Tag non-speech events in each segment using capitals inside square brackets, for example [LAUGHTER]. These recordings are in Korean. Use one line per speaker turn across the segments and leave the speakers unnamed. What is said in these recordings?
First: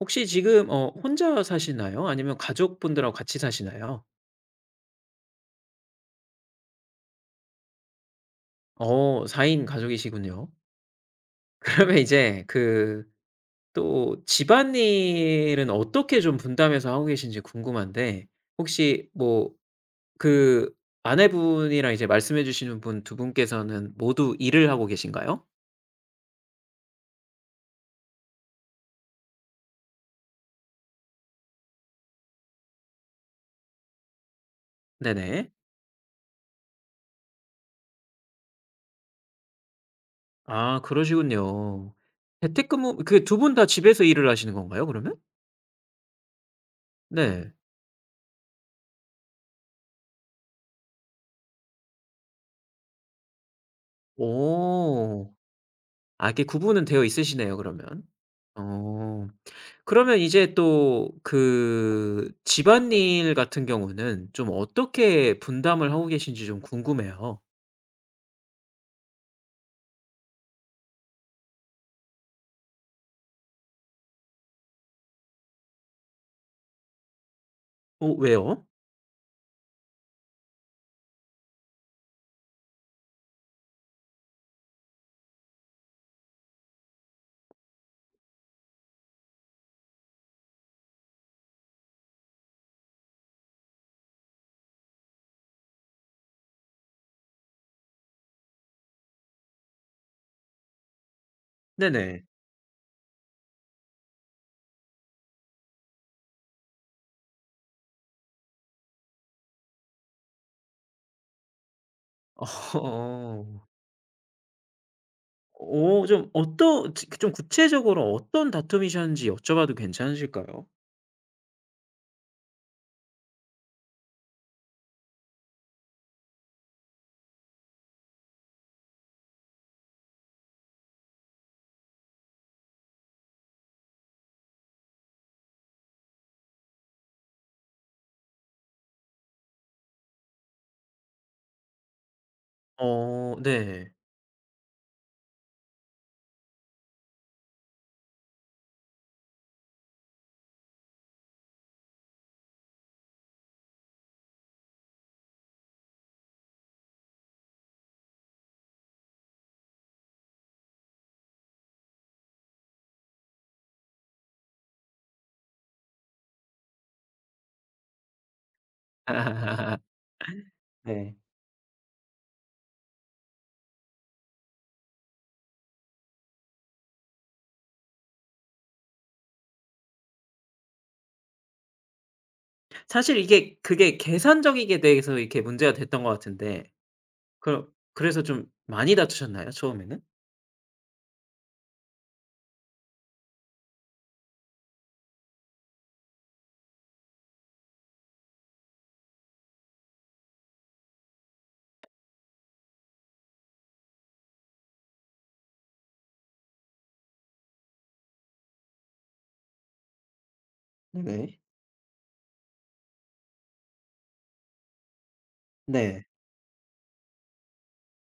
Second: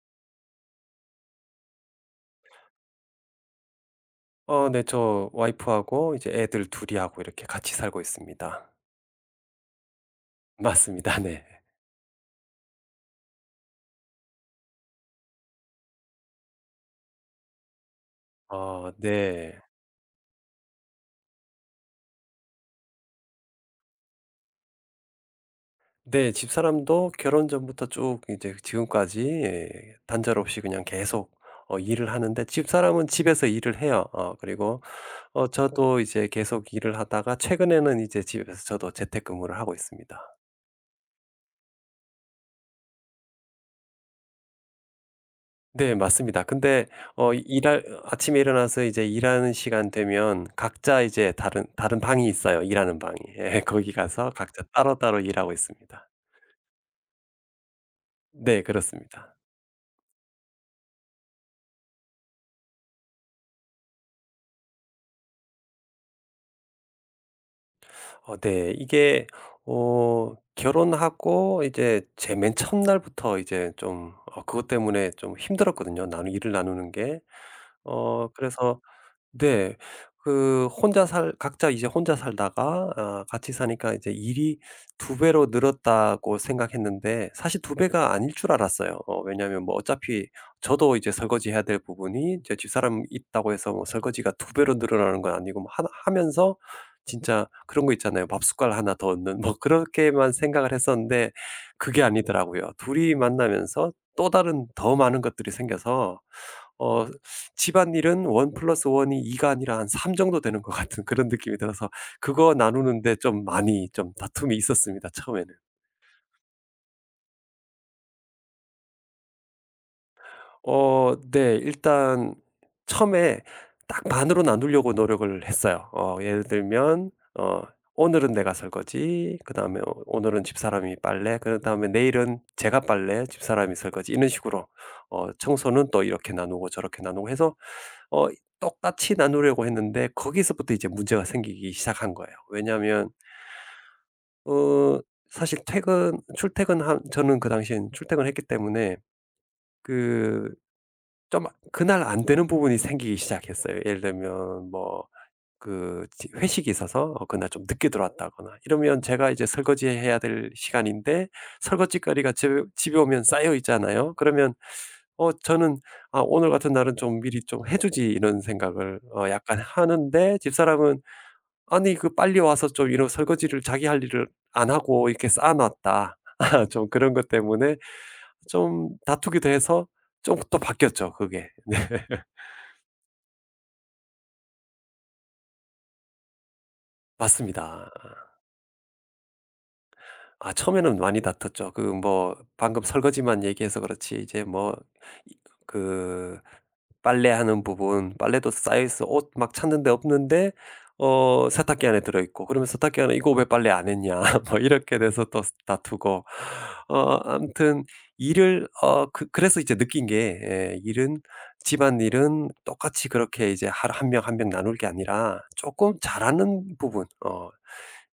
혹시 지금 혼자 사시나요? 아니면 가족분들하고 같이 사시나요?
네. 저 와이프하고 이제 애들 둘 이하고 이렇게 같이 살고 있습니다.
어 4인 인 가족이시군요.
[LAUGHS]
[LAUGHS]
맞습니다. 네.
그러면 또 집안일은 어떻게 좀 분담해서 하고 계신지 궁금한데
어
혹시
네.
그 아내분이랑 이제 말씀해 주시는 분 두 분께서는 모두 일을 하고 계신가요?
네. 집사람도 결혼 전부터 쭉 이제 지금까지 예 단절 없이 그냥 계속 일을 하는데 집사람은 집에서 일을 해요. 그리고
네네.
저도 이제 계속 일을 하다가 최근에는 이제 집에서 저도 재택근무를 하고 있습니다.
아 그러시군요. 재택근무 그 두 분 다 집에서 일을 하시는 건가요 그러면?
네 맞습니다. 근데
네.
일할 아침에 일어나서 이제 일하는 시간 되면 각자 이제 다른 방이 있어요, 일하는 방이. [LAUGHS] 예 거기 가서 각자 따로따로
어.
일하고 있습니다.
아 이렇게 구분은 되어 있으시네요 그러면.
네
어.
그렇습니다.
그러면 이제 또 그 집안일 같은 경우는 좀 어떻게 분담을 하고 계신지 좀 궁금해요.
어 네. 이게 결혼하고 이제 제 맨 첫날부터 이제 좀 어 그것 때문에 좀 힘들었거든요, 나누 일을 나누는 게.
어
어
왜요?
그래서 네. 그 혼자 살 각자 이제 혼자 살다가 아 같이 사니까 이제 일이 두 배로 늘었다고 생각했는데 사실 두 배가 아닐 줄 알았어요. 어 왜냐하면 뭐 어차피 저도 이제 설거지해야 될 부분이 이제 집사람 있다고 해서 뭐 설거지가 두 배로 늘어나는 건 아니고 뭐 하 하면서 진짜 그런 거 있잖아요. 밥 숟갈 하나 더 얻는 뭐 그렇게만 생각을 했었는데 그게
네네.
아니더라고요. 둘이 만나면서 또 다른 더 많은 것들이 생겨서 어 집안일은 1 플러스 1이 2가 아니라 한 3 정도 되는 것 같은 [LAUGHS] 그런 느낌이 들어서 그거
[LAUGHS]
나누는데 좀
어.
많이 좀 다툼이 있었습니다 처음에는.
어 좀 어떠 지 좀 구체적으로 어떤 다툼이셨는지 여쭤봐도 괜찮으실까요?
어 네. 일단 처음에 딱 반으로 나누려고 노력을 했어요. 어 예를 들면 어 오늘은 내가 설거지 그다음에 어 오늘은 집사람이 빨래 그 다음에 내일은 제가 빨래 집사람이 설거지 이런 식으로 청소는 또 이렇게 나누고 저렇게 나누고 해서 어 똑같이 나누려고 했는데 거기서부터 이제 문제가 생기기 시작한 거예요. 왜냐하면
어 네.
어 사실 퇴근 출퇴근한 저는 그 당시엔 출퇴근을 했기 때문에 그 좀 그날 안 되는 부분이 생기기 시작했어요. 예를 들면 뭐 그 회식이 있어서 어 그날 좀 늦게 들어왔다거나 이러면 제가 이제 설거지해야 될 시간인데 설거지거리가 제 집에 오면 쌓여 있잖아요. 그러면 어 저는 '아 오늘 같은 날은 좀 미리 좀 해 주지.' 이런 생각을 어 약간
[LAUGHS]
하는데 집사람은
네.
'아니 그 빨리 와서 좀 이런 설거지를 자기 할 일을 안 하고 이렇게 쌓아 놨다.' [LAUGHS] 좀 그런 것 때문에 좀 다투기도 해서 좀 또 바뀌었죠 그게. [LAUGHS] 네.
사실 이게 그게 계산적이게 대해서 이렇게 문제가 됐던 것 같은데 그러
맞습니다.
그래서 좀 많이 다투셨나요 처음에는?
아 처음에는 많이 다퉜죠. 그 뭐 방금 설거지만 얘기해서 그렇지 이제 뭐 이 그 빨래하는 부분 빨래도 쌓여 있어 옷 막 찾는데 없는데 세탁기 안에 들어 있고 그러면 세탁기 안에 "이거 왜 빨래 안 했냐." [LAUGHS] 뭐 이렇게 돼서 또 다투고 어 아무튼 일을 어 그 그래서 이제 느낀 게 예 일은
네네.
집안일은 똑같이 그렇게 이제 하루 한 명, 한명 나눌 게 아니라 조금
네.
잘하는 부분 어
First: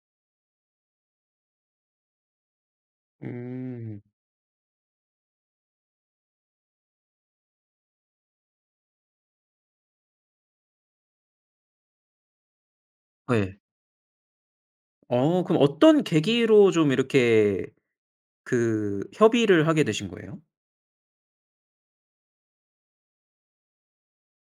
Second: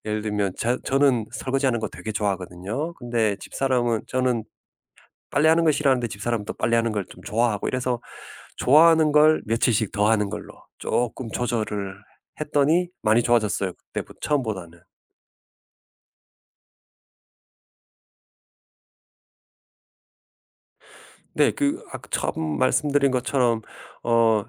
예를 들면 자 저는 설거지하는 거 되게 좋아하거든요. 근데
음.
집사람은 저는 빨래하는 걸 싫어하는데 집사람은 또 빨래하는 걸 좀 좋아하고 이래서 좋아하는 걸 며칠씩 더 하는 걸로 조금 조절을 했더니 많이
예.
좋아졌어요 그때 처음보다는.
어 그럼 어떤 계기로 좀 이렇게 그 협의를 하게 되신 거예요?
네. 그 아까 처음 말씀드린 것처럼 어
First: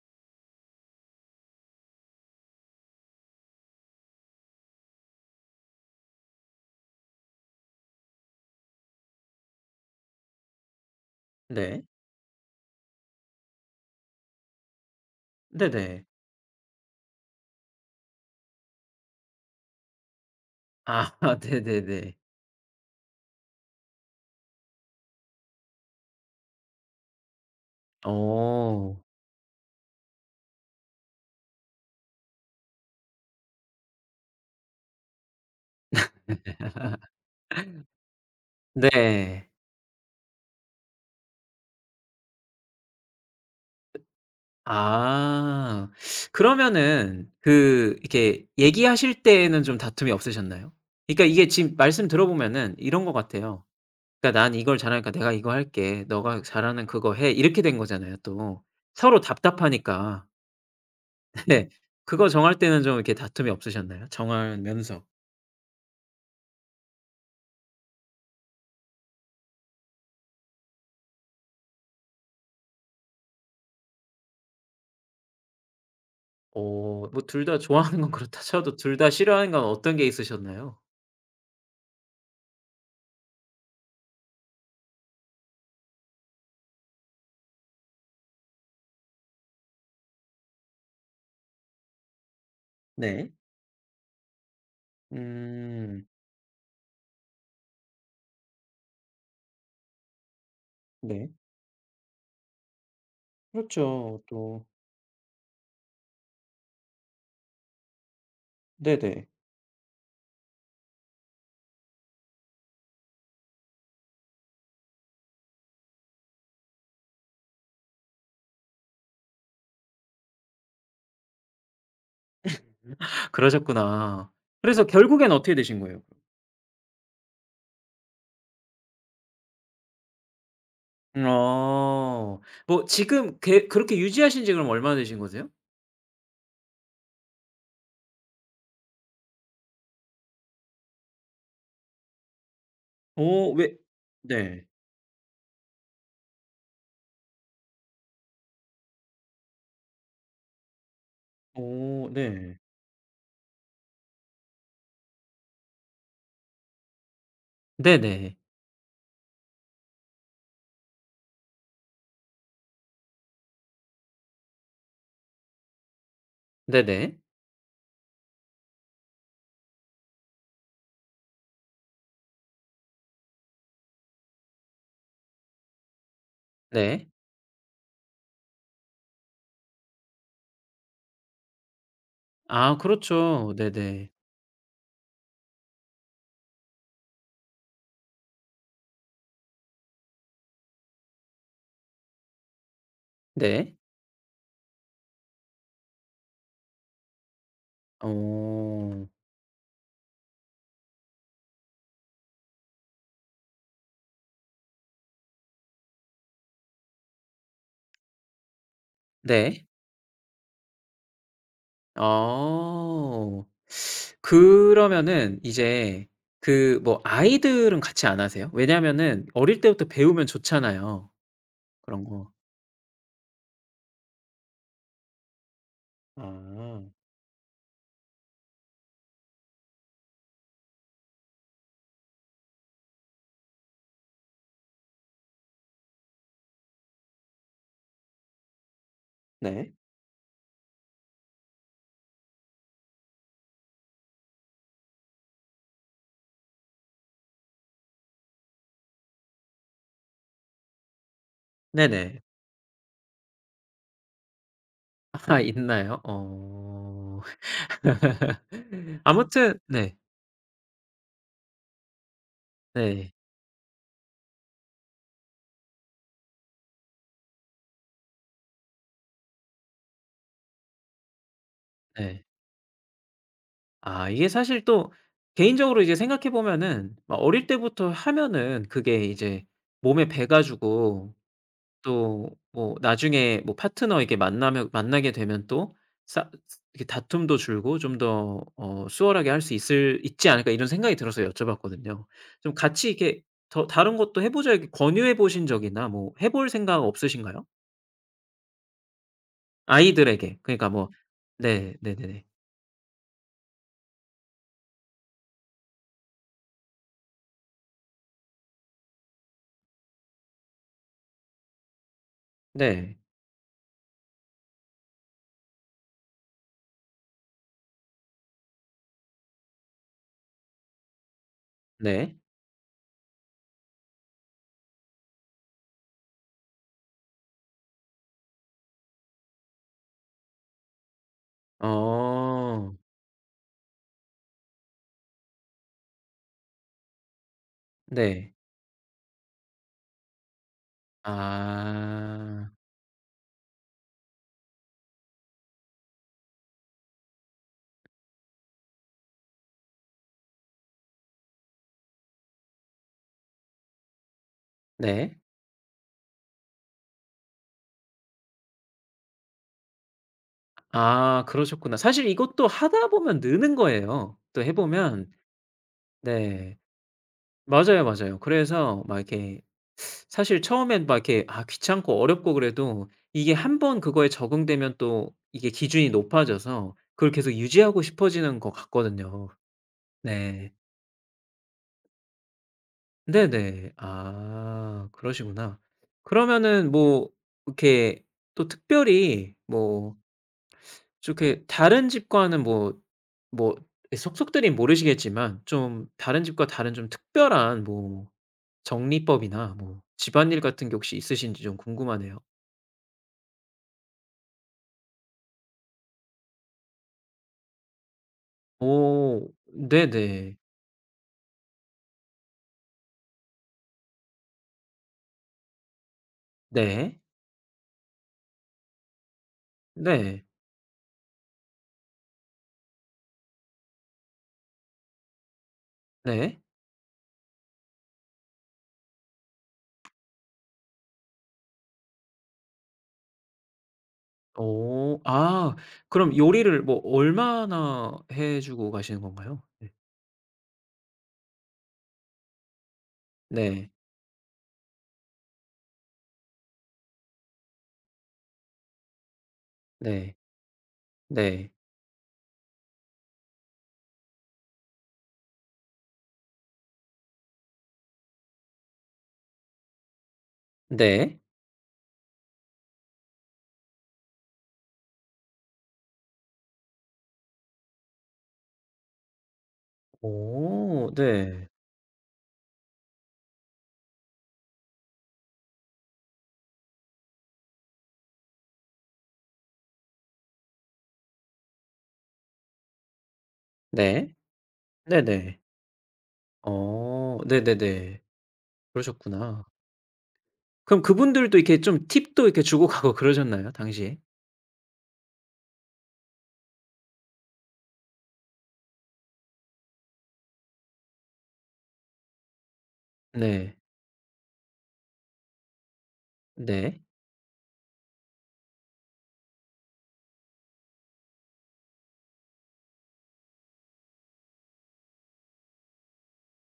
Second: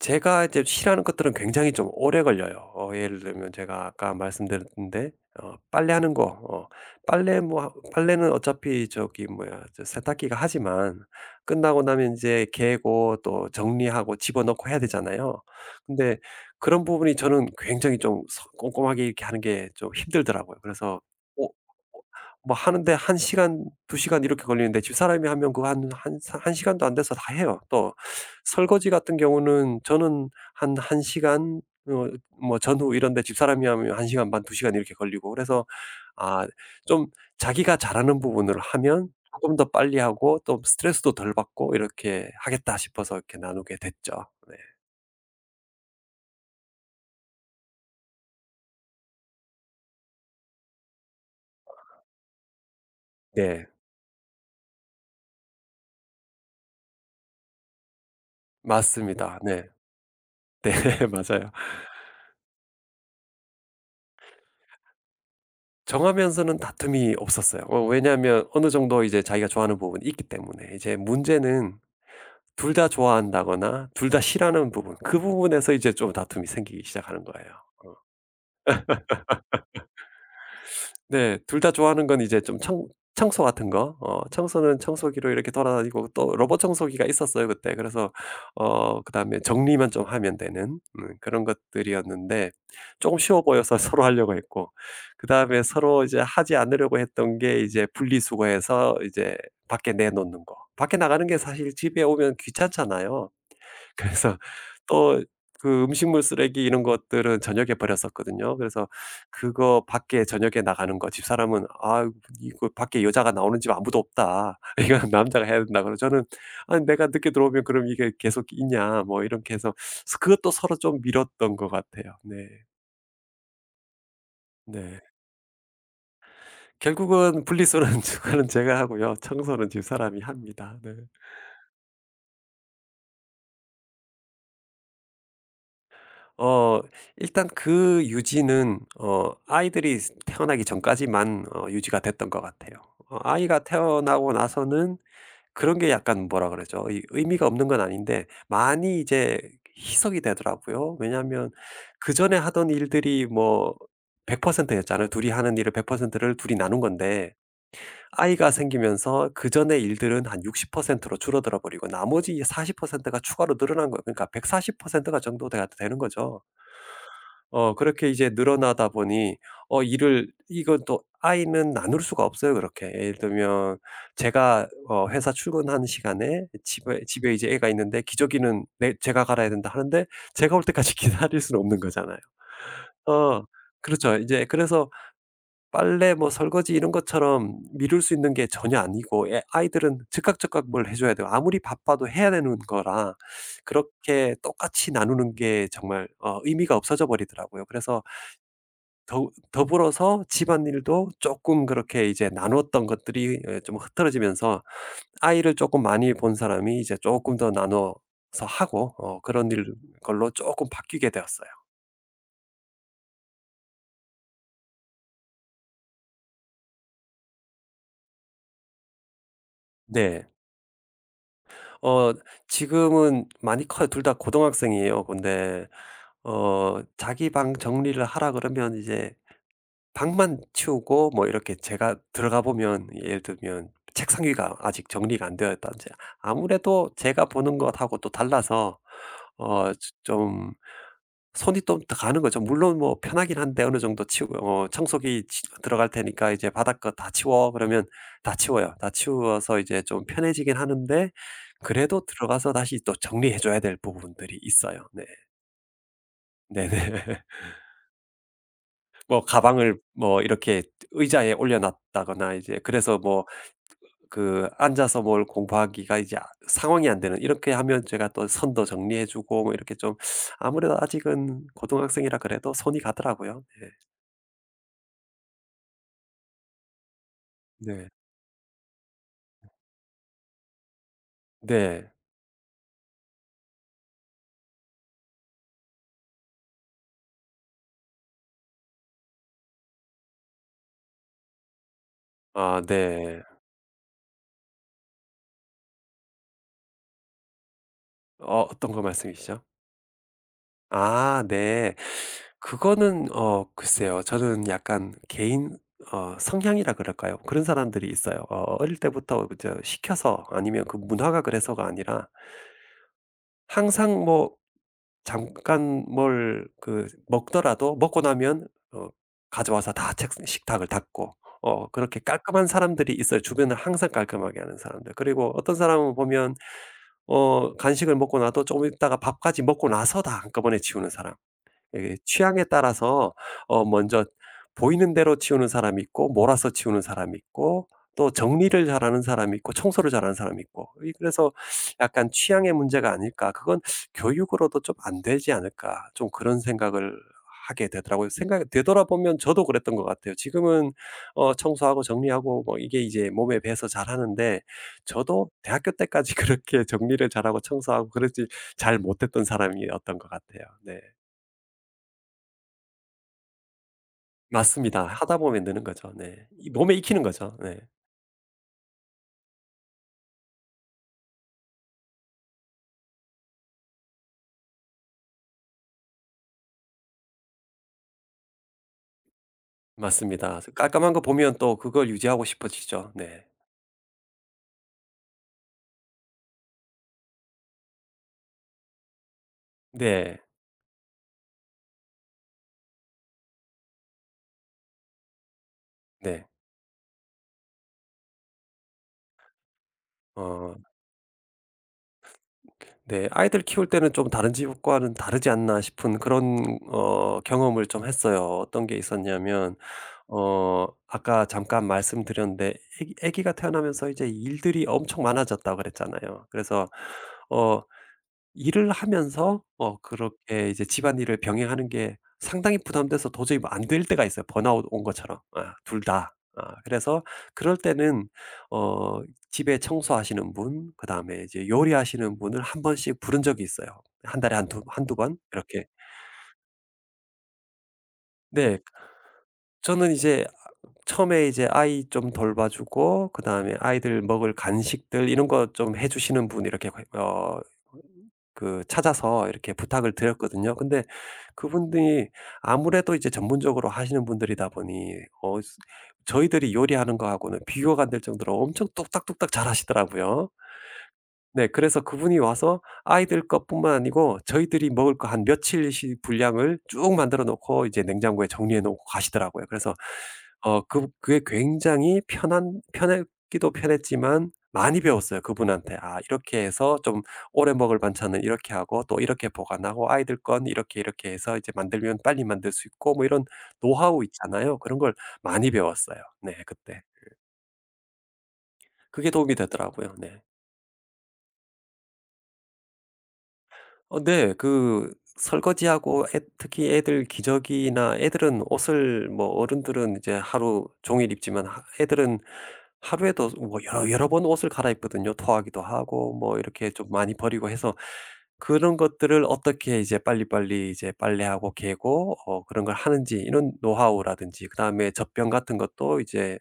제가 이제 싫어하는 것들은 굉장히 좀 오래 걸려요. 어 예를 들면 제가 아까 말씀드렸는데 어 빨래하는 거 어 빨래 뭐 하 빨래는 어차피 저기 뭐야 저 세탁기가 하지만 끝나고
네.
나면 이제 개고 또 정리하고 집어넣고 해야 되잖아요.
네네.
근데 그런 부분이 저는 굉장히 좀 서 꼼꼼하게 이렇게 하는 게 좀 힘들더라고요.
아
그래서
[LAUGHS]
어 어
네네네.
뭐 하는데 한 시간 두 시간 이렇게 걸리는데 집사람이 하면 그거 한 한 사 한 시간도 안 돼서 다 해요 또. 설거지
어.
같은 경우는 저는 한 1 시간 어 뭐 전후 이런데 집사람이 하면 1 시간 반, 2 시간 이렇게 걸리고 그래서 아 좀 자기가 잘하는 부분을 하면
네.
쪼끔 더 빨리 하고 또 스트레스도 덜 받고 이렇게 하겠다 싶어서 이렇게 나누게 됐죠. 네.
아. 그러면은 그 이렇게 얘기하실 때에는 좀 다툼이 없으셨나요? 그러니까 이게 지금 말씀 들어보면은 이런 것 같아요.
네.
그러니까 "난 이걸 잘하니까 내가 이거 할게. 너가 잘하는 그거 해." 이렇게 된 거잖아요 또. 서로
맞습니다. 네.
답답하니까.
네. [LAUGHS] 맞아요.
네. 그거 정할 때는 좀 이렇게 다툼이 없으셨나요? 정하면서.
정하면서는 다툼이 없었어요. 어 왜냐하면 어느 정도 이제 자기가 좋아하는 부분이 있기 때문에. 이제 문제는 둘 다 좋아한다거나 둘 다 싫어하는 부분 그 부분에서 이제 좀 다툼이 생기기
어
시작하는
뭐 둘
거예요.
다 좋아하는 건 그렇다 쳐도 둘 다 싫어하는 건 어떤 게 있으셨나요?
네. 둘 다 좋아하는 건 이제 좀 청 청소 같은 거 어 청소는 청소기로 이렇게 돌아다니고 또 로봇 청소기가 있었어요 그때. 그래서 그다음에 정리만 좀 하면 되는 그런 것들이었는데 조금
네.
쉬워 보여서 [LAUGHS] 서로 하려고 했고 그다음에 서로
음.
이제 하지 않으려고 했던 게 이제 분리수거해서 이제 밖에 내놓는 거. 밖에 나가는
네.
게 사실 집에 오면 귀찮잖아요.
그렇죠.
그래서
또
또 그 음식물 쓰레기 이런 것들은 저녁에 버렸었거든요. 그래서
네네.
그거 밖에 저녁에 나가는 거 집사람은 "아 이거 밖에 여자가 나오는 집 아무도 없다. [LAUGHS] 이건 남자가 해야 된다." 그러고 저는 아 내가 늦게 들어오면 그럼 이게 계속 있냐." 뭐 이렇게 해서 그것도 서로 좀 미뤘던 것 같아요. 네.
그러셨구나. 그래서
네.
결국엔 어떻게 되신 거예요?
결국은 분리수거는 주 [LAUGHS] 제가 하고요. 청소는 집사람이 합니다. 네.
어. 뭐 지금 계 그렇게 유지하신 지 그럼 얼마나 되신 거세요?
어 일단 그 유지는 어 아이들이 태어나기 전까지만 유지가 됐던 것 같아요. 어
어
아이가
왜
태어나고
네.
나서는 그런 게 약간 뭐라 그러죠? 이 의미가 없는 건 아닌데 많이 이제 희석이 되더라고요. 왜냐하면
어
그전에
네.
하던 일들이 뭐 100% 였잖아요. 둘이 하는 일을 100%를 둘이 나눈 건데
네네.
아이가 생기면서 그전의 일들은 한 60%로 줄어들어 버리고 나머지 40%가 추가로 늘어난 거예요. 그러니까 140%가 정도 돼가 되는 거죠.
네네.
어 그렇게 이제 늘어나다 보니 어 일을 이건 또 아이는 나눌 수가 없어요 그렇게. 예를 들면 제가 어 회사 출근하는 시간에 집에
네.
집에 이제 애가 있는데 기저귀는 내 제가 갈아야 된다 하는데 제가 올 때까지 [LAUGHS] 기다릴 수는 없는 거잖아요.
아
어
그렇죠. 네네.
그렇죠. 이제 그래서 빨래 뭐 설거지 이런 것처럼 미룰 수 있는 게 전혀 아니고 애 아이들은 즉각, 즉각 뭘 해 줘야 돼요. 아무리 바빠도 해야 되는 거라
네.
그렇게 똑같이 나누는 게 정말 의미가 없어져 버리더라고요. 그래서
어.
더 더불어서 집안일도 조금 그렇게 이제 나눴던 것들이 어, 좀 흐트러지면서 아이를 조금 많이 본 사람이 이제 조금 더 나눠서 하고 어 그런
네.
일 걸로 조금 바뀌게 되었어요.
어. 그러면은 이제 그 뭐 아이들은 같이 안 하세요? 왜냐면은 어릴 때부터
네.
배우면 좋잖아요, 그런
어
거.
지금은 많이 커요. 둘 다 고등학생이에요. 근데
아
자기 방 정리를 하라 그러면 이제 방만 치우고 뭐 이렇게 제가 들어가 보면 예를 들면 책상 위가 아직 정리가 안 되어 있다든지 아무래도 제가 보는 것하고 또 달라서 어
네.
좀 손이 좀 더 가는 거죠. 물론 뭐 편하긴 한데 어느 정도 치우 어 청소기 치 들어갈 테니까 이제 "바닥 거 다 치워." 그러면 다 치워요. 다 치워서 이제 좀 편해지긴 하는데 그래도
네네.
들어가서 다시 또 정리해 줘야 될 부분들이 있어요. 네.
아 있나요? 어.
네네. [LAUGHS]
[LAUGHS]
뭐
아무튼
가방을
네.
뭐 이렇게 의자에 올려 놨다거나 이제 그래서
네.
뭐 그 앉아서 뭘 공부하기가 이제 아 상황이 안 되는 이렇게 하면 제가 또 선도 정리해 주고 뭐 이렇게 좀 아무래도 아직은 고등학생이라
네.
그래도 손이 가더라고요. 네.
아 이게 사실 또 개인적으로 이제 생각해 보면은 막 어릴
네.
때부터 하면은 그게 이제 몸에 배 가지고
네.
또 뭐 나중에 뭐 파트너에게 만나면 만나게 되면 또 싸 이렇게 다툼도 줄고 좀 더 어 수월하게 할 수 있을 있지 않을까 이런 생각이 들어서 여쭤봤거든요. 좀
아
같이
네.
이렇게 더 다른 것도 해 보자 이렇게 권유해 보신 적이나 뭐 해볼 생각 없으신가요?
어 어떤 거 말씀이시죠?
아이들에게. 그러니까 뭐
아 네.
네 네네네.
그거는 어 글쎄요. 저는 약간 개인 성향이라 그럴까요? 그런 사람들이 있어요. 어 어릴 때부터 이제 시켜서 아니면 그 문화가 그래서가 아니라
네. 네.
항상 뭐 잠깐 뭘 그 먹더라도 먹고 나면 어 가져와서 다 책 식탁을 닦고 그렇게
네.
깔끔한 사람들이 있어요. 주변을 항상 깔끔하게 하는 사람들. 그리고 어떤 사람은 보면 간식을 먹고 나도 조금 있다가 밥까지 먹고 나서 다 한꺼번에 치우는 사람. 예 취향에
어.
따라서 어 먼저 보이는 대로 치우는 사람이 있고 몰아서 치우는 사람이 있고 또
네.
정리를 잘하는 사람이 있고 청소를 잘하는 사람이 있고 이 그래서 약간
아.
'취향의 문제가 아닐까. 그건 교육으로도 좀 안 되지 않을까.' 좀 그런 생각을 하게 되더라고요. 생각 되돌아보면 저도 그랬던 것 같아요. 지금은 청소하고 정리하고 뭐 이게 이제 몸에 배서 잘하는데
네.
저도 대학교 때까지 [LAUGHS] 그렇게 정리를 잘하고 청소하고 그러지 잘 못했던 사람이었던 것 같아요. 네.
아 그러셨구나. 사실 이것도 하다 보면 느는 거예요. 또 해
맞습니다.
보면.
하다 보면 느는 거죠. 네. 이
네.
몸에 익히는 거죠. 네.
맞아요, 맞아요. 그래서 막 이렇게 사실 처음엔 막 이렇게 아 귀찮고 어렵고 그래도 이게 한번 그거에 적응되면 또 이게 기준이 높아져서 그걸 계속 유지하고 싶어지는 것 같거든요.
맞습니다. 그래서
네.
깔끔한 거 보면 또 그걸 유지하고 싶어지죠. 네.
네네. 아 그러시구나. 그러면은 뭐 이렇게 또 특별히 뭐
네.
이렇게 다른 집과는 뭐 뭐 속속들이 모르시겠지만 좀 다른
네.
집과 다른 좀 특별한 뭐 정리법이나 뭐 집안일 같은
어
게 혹시 있으신지 좀 궁금하네요.
네. 아이들 키울 때는 좀 다른 집과는 다르지 않나 싶은 그런 경험을 좀 했어요. 어떤 게
오
있었냐면
네네.
어 아까 잠깐 말씀드렸는데 애기가 태어나면서 이제 일들이 엄청 많아졌다고 그랬잖아요. 그래서
네.
어 일을 하면서 어
네.
그렇게 이제 집안일을 병행하는 게 상당히 부담돼서 도저히 뭐 안 될 때가 있어요 번아웃 온 것처럼. 아 둘 다.
네.
아 그래서 그럴 때는 어 집에 청소하시는 분 그다음에 이제 요리하시는 분을 한 번씩 부른 적이 있어요. 한 달에 한 두 한두
어
번
아
이렇게.
그럼 요리를 뭐 얼마나 해
네.
주고 가시는 건가요? 네.
저는 이제 처음에 이제 아이 좀 돌봐주고 그다음에
네.
아이들 먹을 간식들 이런 거 좀 해 주시는 분 이렇게 그 어 그 찾아서 이렇게 부탁을
네.
드렸거든요. 근데
네.
그분들이 아무래도 이제 전문적으로 하시는 분들이다 보니 어 저희들이 요리하는 거하고는 비교가 안 될 정도로 엄청 뚝딱뚝딱 잘하시더라고요.
네.
네. 그래서 그분이 와서 아이들 것뿐만 아니고 저희들이 먹을 거 한 며칠씩 분량을 쭉 만들어 놓고 이제 냉장고에 정리해 놓고 가시더라고요. 그래서 어 그
오
그게
네.
굉장히 편한 편했기도 편했지만 많이 배웠어요 그분한테. '아 이렇게 해서 좀 오래 먹을 반찬은 이렇게 하고 또 이렇게 보관하고 아이들 건 이렇게, 이렇게 해서 이제 만들면 빨리 만들 수 있고.' 뭐 이런 노하우
네.
있잖아요. 그런 걸
네네.
많이 배웠어요. 네 그때.
어 네네네.
그게 도움이
그러셨구나.
되더라고요. 네.
그럼 그분들도 이렇게 좀 팁도 이렇게 주고 가고 그러셨나요 당시에?
어 네. 그 설거지하고 애 특히 애들 기저귀나 애들은 옷을 뭐 어른들은 이제 하루 종일 입지만 하 애들은 하루에도
네.
뭐 여러 번 옷을 갈아입거든요. 토하기도 하고 뭐 이렇게
네.
좀 많이 버리고 해서 그런 것들을 어떻게 이제 빨리빨리 이제 빨래하고 개고 어 그런 걸 하는지 이런 노하우라든지 그다음에 젖병 같은 것도 이제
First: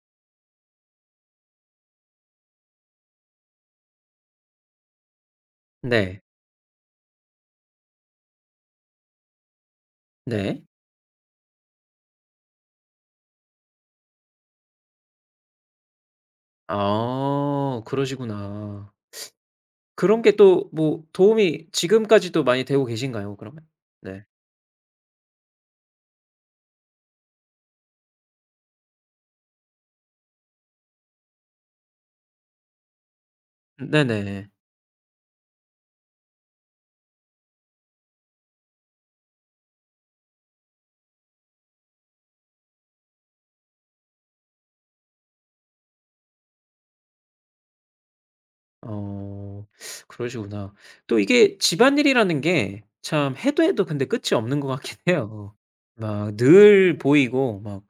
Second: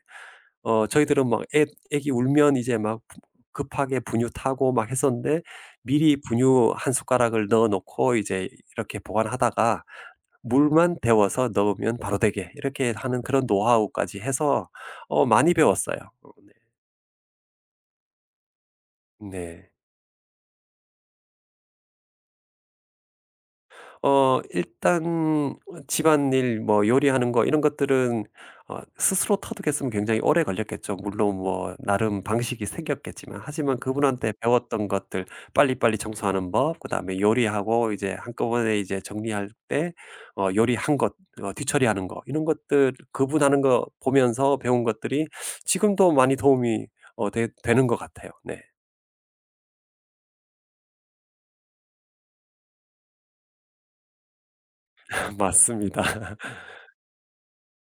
어 저희들은 막 애 애기 울면 이제 막 급하게 분유 타고 막 했었는데 미리
네.
분유 한 숟가락을 넣어 놓고 이제 이렇게 보관하다가
네.
물만 데워서 넣으면 바로 되게 이렇게 하는 그런 노하우까지 해서 많이 배웠어요. 어 네.
아 그러시구나.
네.
그런 게 또 뭐 도움이 지금까지도 많이 되고 계신가요 그러면? 네.
어 일단 집안일 뭐 요리하는 거 이런 것들은 스스로 터득했으면 굉장히 오래 걸렸겠죠. 물론 뭐 나름 방식이 생겼겠지만 하지만 그분한테
네네.
배웠던 것들 빨리빨리 청소하는 법, 그다음에 요리하고 이제 한꺼번에 이제 정리할 때 요리한 것 뒤처리하는 거 이런 것들 그분 하는 거 보면서 배운 것들이 지금도 많이 도움이 어 되 되는 것 같아요. 네.
어 그러시구나. 또 이게 집안일이라는 게 참 해도 해도 근데 끝이 없는 것 같긴
[LAUGHS]
해요.
맞습니다.
막 늘 보이고 막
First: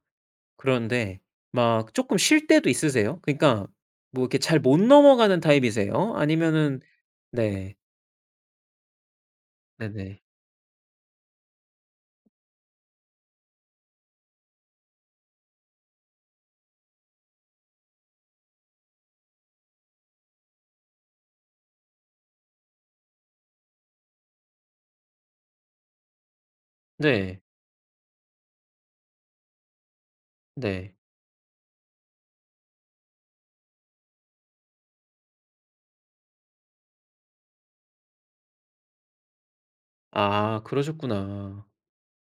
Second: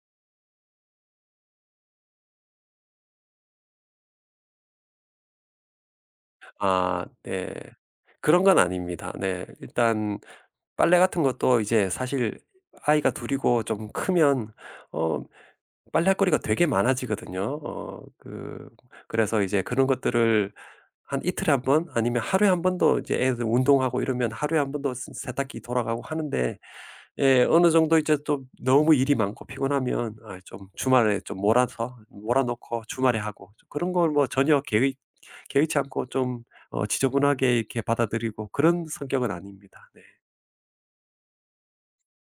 그런데 막 쪼끔 쉴 때도 있으세요? 그러니까 뭐 이렇게 잘 못 넘어가는 타입이세요? 음. 아니면은
아 네.
네.
그런 건 아닙니다. 네. 일단
네네.
빨래 같은 것도 이제 사실 아이가 둘 이고 좀 크면 어 빨래할 거리가 되게 많아지거든요. 어 그 그래서 이제 그런 것들을 한 이틀에 한 번 아니면 하루에 한 번도 이제 애들 운동하고 이러면 하루에 한 번도 세 세탁기 돌아가고 하는데
네.
예. 어느 정도 이제 또 너무 일이 많고 피곤하면 아 좀
네.
주말에 좀 몰아서 몰아 놓고 주말에 하고 그런 걸 뭐 전혀 개의치 않고 좀 지저분하게 이렇게 받아들이고 그런 성격은 아닙니다. 네.
아 그러셨구나.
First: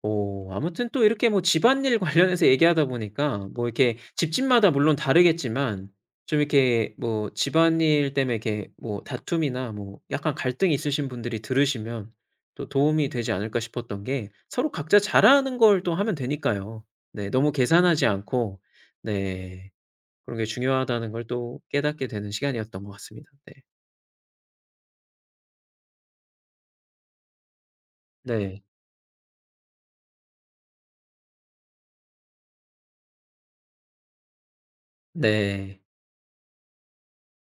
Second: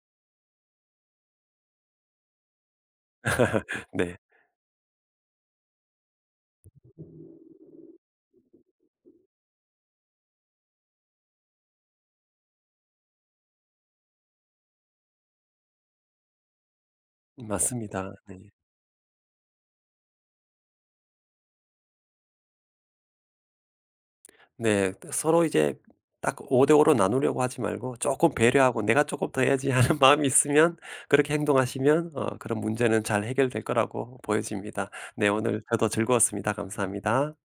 오 아무튼 또 이렇게 뭐 집안일 [LAUGHS] 관련해서 얘기하다 보니까 뭐 이렇게
네.
집집마다 물론 다르겠지만 좀 이렇게 뭐 집안일 때문에 이렇게 뭐 다툼이나 뭐 약간 갈등이 있으신 분들이 들으시면 또 도움이 되지 않을까 싶었던 게 서로 각자 잘하는 걸 또 하면 되니까요. 네 너무 계산하지
맞습니다. 네.
않고 네 그런 게 중요하다는 걸 또 깨닫게 되는 시간이었던 것 같습니다. 네.
네. 서로 이제 딱 5대5로 나누려고 하지 말고 조금
네.
배려하고 '내가 조금 더 해야지.' 하는 [LAUGHS] 마음이 있으면 그렇게 행동하시면 그런 문제는 잘 해결될 거라고 보여집니다. 네. 오늘
네.
저도 즐거웠습니다. 감사합니다.